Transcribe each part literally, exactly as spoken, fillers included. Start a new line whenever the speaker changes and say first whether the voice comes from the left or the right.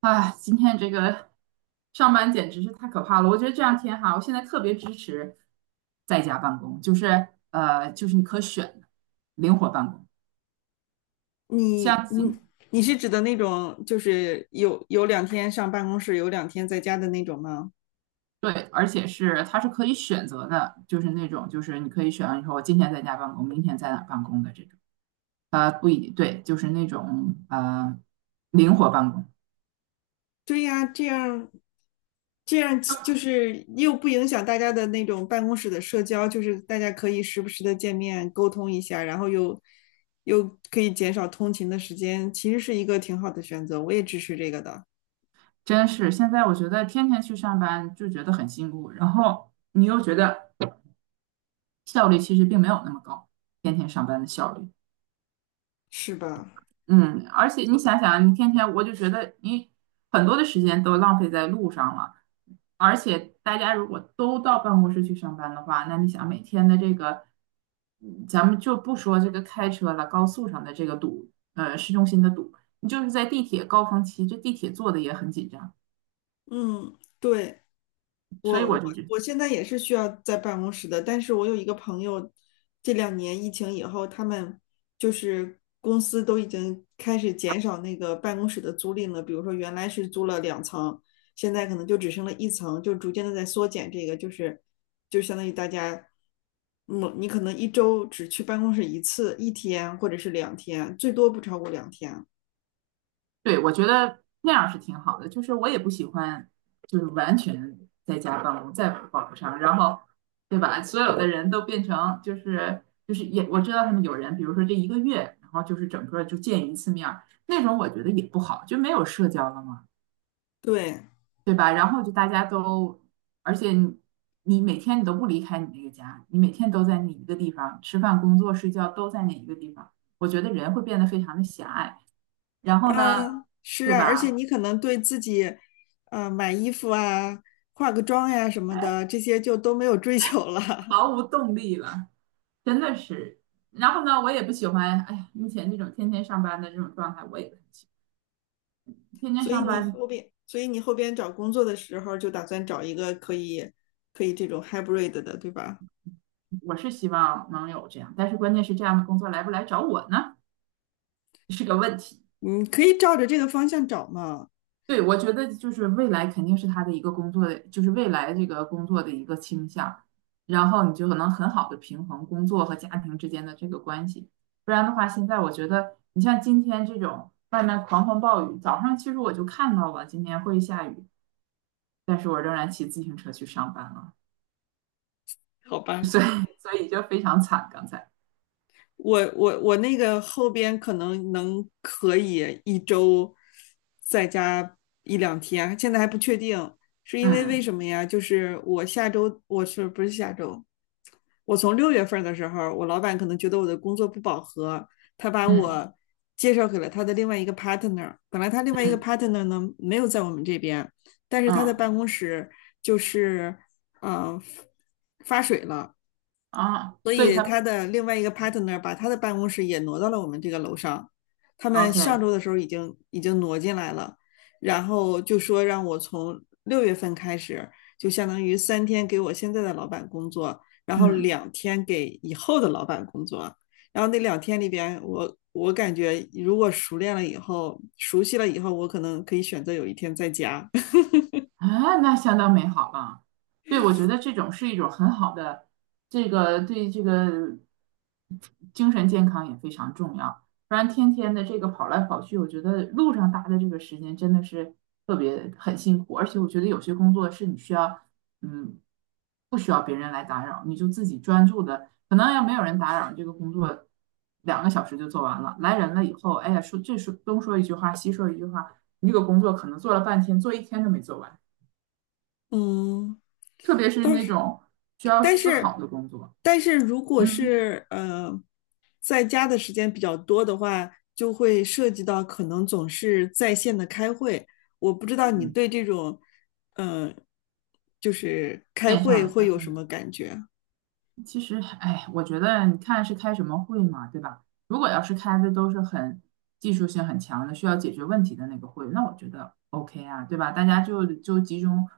right: 啊，今天这个上班简直是太可怕了！我觉得这两天哈，我现在特别支持在家办公，就是呃，就是你可选的灵活办公，
left: 你
right: 像
left: 你
right: 今
left: 你是指的那种，就是有有两天上办公室，有两天在家的那种吗？
right: 对，而且是它是可以选择的，就是那种就是你可以选，你说我今天在家办公，明天在哪儿办公的这种，呃，不一定对，就是那种呃灵活办公。
left: 对呀，这样这样
right: 就
left: 就是又不影响大家的那种办公室的社交，就是大家可以时不时的见面沟通一下，然后又又可以减少通勤的时间，其实是一个挺好的选择，我也支持这个的，
right: 真是现在我觉得天天去上班就觉得很辛苦，然后你又觉得效率其实并没有那么高，天天上班的效率。
left: 是吧？
right: 嗯，而且你想想啊，你天天我就觉得你很多的时间都浪费在路上了，而且大家如果都到办公室去上班的话，那你想每天的这个，嗯咱们就不说这个开车了，高速上的这个堵，呃，市中心的堵，你就是在地铁高峰期，这地铁坐的也很紧张，
left: 嗯，对。
right: 所以
left: 我
right: 我
left: 我
right: 就觉
left: 我现在也是需要在办公室的，但是我有一个朋友，这两年疫情以后，他们就是公司都已经开始减少那个办公室的租赁了，比如说原来是租了两层，现在可能就只剩了一层，就逐渐的在缩减这个，就是就相当于大家，嗯，你可能一周只去办公室一次，一天或者是两天，最多不超过两天，
right: 对，我觉得那样是挺好的。就是我也不喜欢，就是完全在家办公，在网不上，然后，对吧？所有的人都变成就是就是也，我知道他们有人，比如说这一个月，然后就是整个就见一次面儿那种我觉得也不好，就没有社交了嘛，
left: 对。
right: 对吧？然后就大家都，而且你你每天你都不离开你那个家，你每天都在那一个地方吃饭、工作、睡觉都在那一个地方，我觉得人会变得非常的狭隘。然后呢，
left: 啊，是
right: 对
left: 啊，而且
right: 吧？
left: 你可能对自己，呃，买衣服啊、化个妆呀、什么
right: 哎，
left: 的，这些就都没有追求了。
right: 毫无动力了，真的是。然后呢，我也不喜欢，哎呀，目前这种天天上班的这种状态，我也不很喜欢。天 天
left: 所以
right: 上
left: 你
right: 班，
left: 后边，所以你后边找工作的时候，就打算找一个可以可以这种 hybrid 的，对吧？
right: 我是希望能有这样，但是关键是这样的工作来不来找我呢，是个问题。
left: 你可以照着这个方向找嘛。
right: 对，我觉得就是未来肯定是他的一个工作的，就是未来这个工作的一个倾向，然后你就能很好的平衡工作和家庭之间的这个关系。不然的话，现在我觉得你像今天这种外面狂风暴雨，早上其实我就看到了今天会下雨。但是我仍然骑自行车去上班了，
left: 好吧。
right: 所以所以就非常惨。刚才，
left: 我我我那个后边可能能可以一周在家一两天，现在还不确定，是因为为
right: 嗯。
left: 什么呀？就是我下周我是不是下周？我从六月份的时候，我老板可能觉得我的工作不饱和，他把
right: 嗯。
left: 我介绍给了他的另外一个 partner。本来他另外一个
right: 嗯。
left: partner 呢没有在我们这边，但是他的
right: 嗯。
left: 办公室就是嗯、呃发水了，
right: 啊，
left: 所
right: 所以
left: 以
right: 他
left: 他的另外一个 partner 把他的办公室也挪到了我们这个楼上。他们上
right: OK。
left: 周的时候已经已经挪进来了，然后就说让我从六月份开始，就相当于三天给我现在的老板工作，然后
right: 嗯。
left: 两天给以后的老板工作。然后那两天里边，我我感觉如果熟练了以后，熟悉了以后，我可能可以选择有一天在家。
right: 啊，那相当美好了。对，我觉得这种是一种很好的，这个对这个精神健康也非常重要。不然天天的这个跑来跑去，我觉得路上搭的这个时间真的是特别很辛苦。而且我觉得有些工作是你需要，嗯，不需要别人来打扰，你就自己专注的。可能要没有人打扰，这个工作两个小时就做完了。来人了以后，哎呀，说这说东说一句话，西说一句话，你这个工作可能做了半天，做一天都没做完。
left: 嗯。
right: 特别是
left: 但
right: 那
left: 是，
right: 种需要
left: 但
right: 思考
left: 是，
right: 的工作，
left: 但是如果
right: 嗯。
left: 是呃，在家的时间比较多的话，就会涉及到可能总是在线的开会。我不知道你
right: 嗯，
left: 对这种，呃，就是开
right: 线上
left: 会
right: 的才
left: 会有
right: 会。
left: 什么感觉？
right: 其实，哎，我觉得你看是开什么会嘛，对吧？如果要是开的都是很技术性很强的，需要解决问题的那个会，那我觉得 OK 啊，对吧？大家就就集中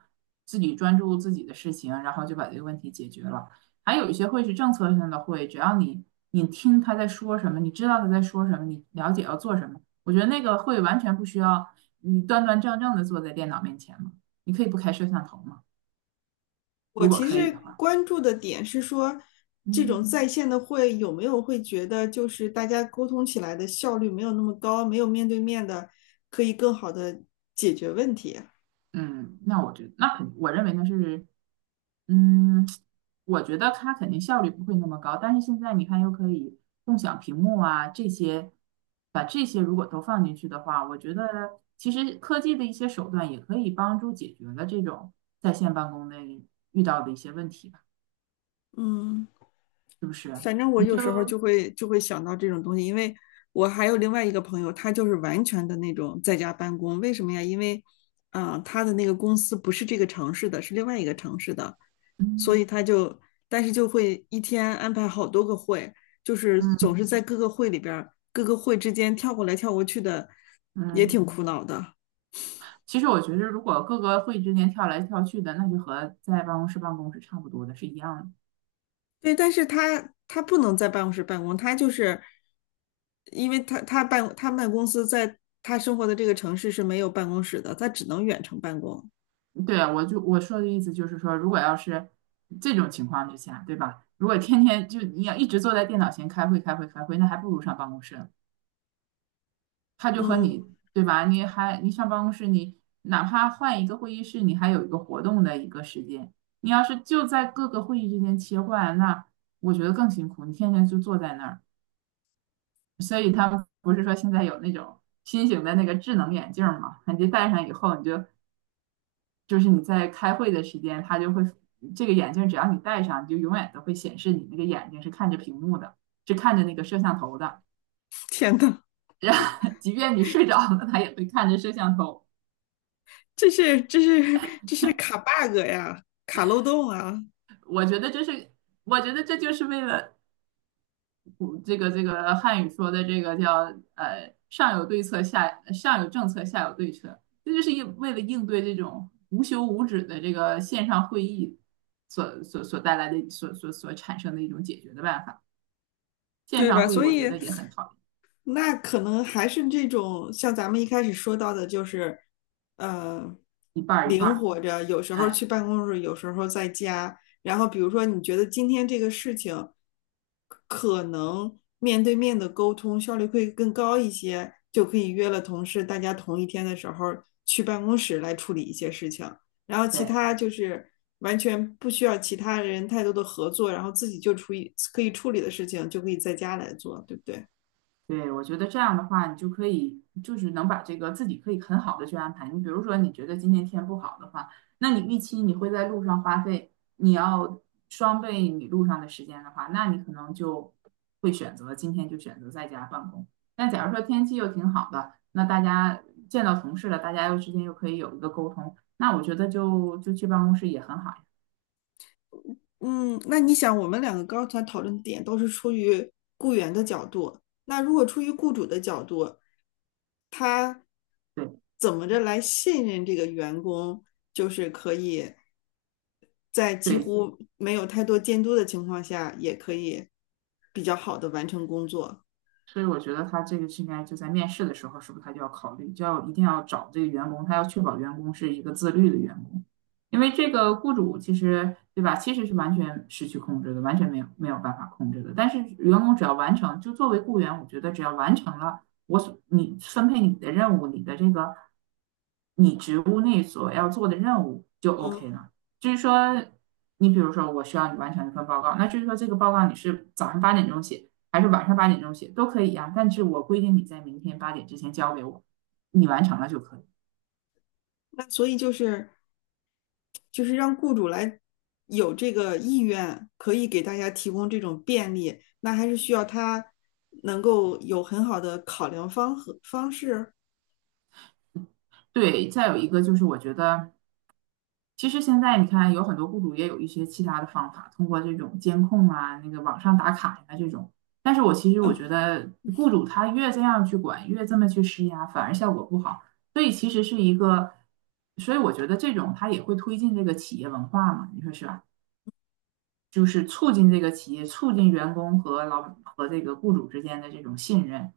right: 自己专注自己的事情，然后就把这个问题解决了。还有一些会是政策性的会，只要你你听他在说什么，你知道他在说什么，你了解要做什么，我觉得那个会完全不需要你端端正正的坐在电脑面前嘛，你可以不开摄像头嘛，
left: 我
right: 如果
left: 其
right: 可以
left: 实
right: 的话，
left: 关注的点是说，这种
right: 嗯。
left: 在线的会有没有会觉得就是大家沟通起来的效率没有那么高，没有面对面的可以更好的解决问题。
right: 嗯，那我觉得，那肯，我认为呢是，嗯，我觉得它肯定效率不会那么高，但是现在你看又可以共享屏幕啊，这些，把这些如果都放进去的话，我觉得其实科技的一些手段也可以帮助解决了这种在线办公的遇到的一些问题吧。
left: 嗯。反正我
right: 你
left: 有
right: 就，
left: 时候就会就会想到这种东西，因为我还有另外一个朋友，他就是完全的那种在家办公。为什么呀？因为，啊、呃他的那个公司不是这个城市的，是另外一个城市的，所
right: 嗯。
left: 以他就，但是就会一天安排好多个会，就是
right: 嗯。
left: 总是在各个会里边各个会之间跳过来跳过去的，也
right: 嗯。
left: 挺苦恼的。
right: 其实我觉得如果各个会议之间跳来跳去的，那就和在办公室办公是差不多的，是一样的。
left: 对，但是他他不能在办公室办公，他就是因为他他办他们公司在他生活的这个城市是没有办公室的，他只能远程办公。
right: 对啊，我就我说的意思就是说，如果要是这种情况之下，对吧？如果天天就你要一直坐在电脑前开会、开会、开会，那还不如上办公室呢。他就和
left: 嗯，
right: 你，对吧？你还你上办公室，你哪怕换一个会议室，你还有一个活动的一个时间。你要是就在各个会议之间切换，那我觉得更辛苦。你天天就坐在那儿，所以他们不是说现在有那种新型的那个智能眼镜儿嘛？你戴上以后，你就就是你在开会的时间，他就会这个眼镜只要你戴上，你就永远都会显示你那个眼睛是看着屏幕的，是看着那个摄像头的。
left: 天呐，
right: 然后即便你睡着了，他也会看着摄像头。
left: 这是这是这是卡 bug 呀，卡漏洞啊！
right: 我觉得这是，我觉得这就是为了这个这个汉语说的这个叫呃上有对策下，上有政策下有对策，这就是应为了应对这种无休无止的这个线上会议所所所带来的所所所产生的一种解决的办法。线
left: 对
right: 上
left: 吧？
right: 会议
left: 所
right: 我
left: 以
right: 觉得也很讨厌，
left: 那可能还是这种像咱们一开始说到的，就是呃，
right: 一半儿一半
left: 灵
right: 儿。
left: 活着，有时候去
right: 哎，
left: 办公室，有时候在家。然后比如说，你觉得今天这个事情可能面对面的沟通效率会更高一些，就可以约了同事，大家同一天的时候去办公室来处理一些事情。然后其
right: 对。
left: 他就是完全不需要其他人太多的合作，然后自己就处理可以处理的事情就可以在家来做，对不对？
right: 对，我觉得这样的话，你就可以就是能把这个自己可以很好的去安排。你比如说，你觉得今天天不好的话，那你预期你会在路上花费，你要双倍你路上的时间的话，那你可能就会选择今天就选择在家办公。那假如说天气又挺好的，那大家见到同事了，大家又之间又可以有一个沟通，那我觉得就就去办公室也很好呀。
left: 嗯，那你想，我们两个刚才讨论的点都是出于雇员的角度，那如果出于雇主的角度，他
right: 对。
left: 怎么着来信任这个员工，就是可以在几
right: 对，
left: 乎没有太多监督的情况下，也可以比较好的完成工作。
right: 所以我觉得他这个是应该就在面试的时候，是不是他就要考虑，就要一定要找这个员工，他要确保员工是一个自律的员工，因为这个雇主其实对吧，其实是完全失去控制的，完全没有没有办法控制的。但是员工只要完成，就作为雇员，我觉得只要完成了我所你分配你的任务，你的这个你职务内所要做的任务就 OK
left: 嗯。
right: 了。就是说，你比如说我需要你完成一份报告，那就是说这个报告你是早上八点钟写。还是晚上八点钟写都可以呀、但是我规定你在明天八点之前交给我，你完成了就可以。
left: 那所以就是就是让雇主来有这个意愿，可以给大家提供这种便利，那还是需要他能够有很好的考量方和方式。
right: 对，再有一个就是我觉得，其实现在你看有很多雇主也有一些其他的方法，通过这种监控啊、那个网上打卡呀、这种。但是我其实我觉
left: 嗯，
right: 得，雇主他越这样去管，越这么去施压，反而效果不好。所以其实是一个，所以我觉得这种他也会推进这个企业文化嘛，你说是吧？就是促进这个企业、促进员工和老和这个雇主之间的这种信任，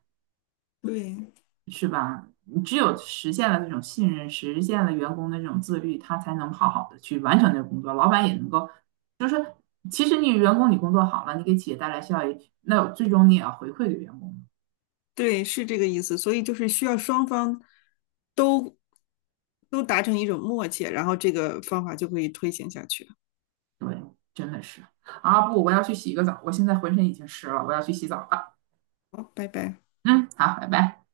left: 对
right: 是吧？你只有实现了这种信任，实现了员工的这种自律，他才能好好的去完成这个工作，老板也能够。其实你员工你工作好了，你给企业带来效益，那最终你也要回馈给员工。
left: 对，是这个意思。所以就是需要双方都都达成一种默契，然后这个方法就可以推行下去。
right: 对，真的是啊，不，我要去洗个澡，我现在浑身已经湿了，我要去洗澡了。
left: 好，拜拜。
right: 嗯，好，拜拜。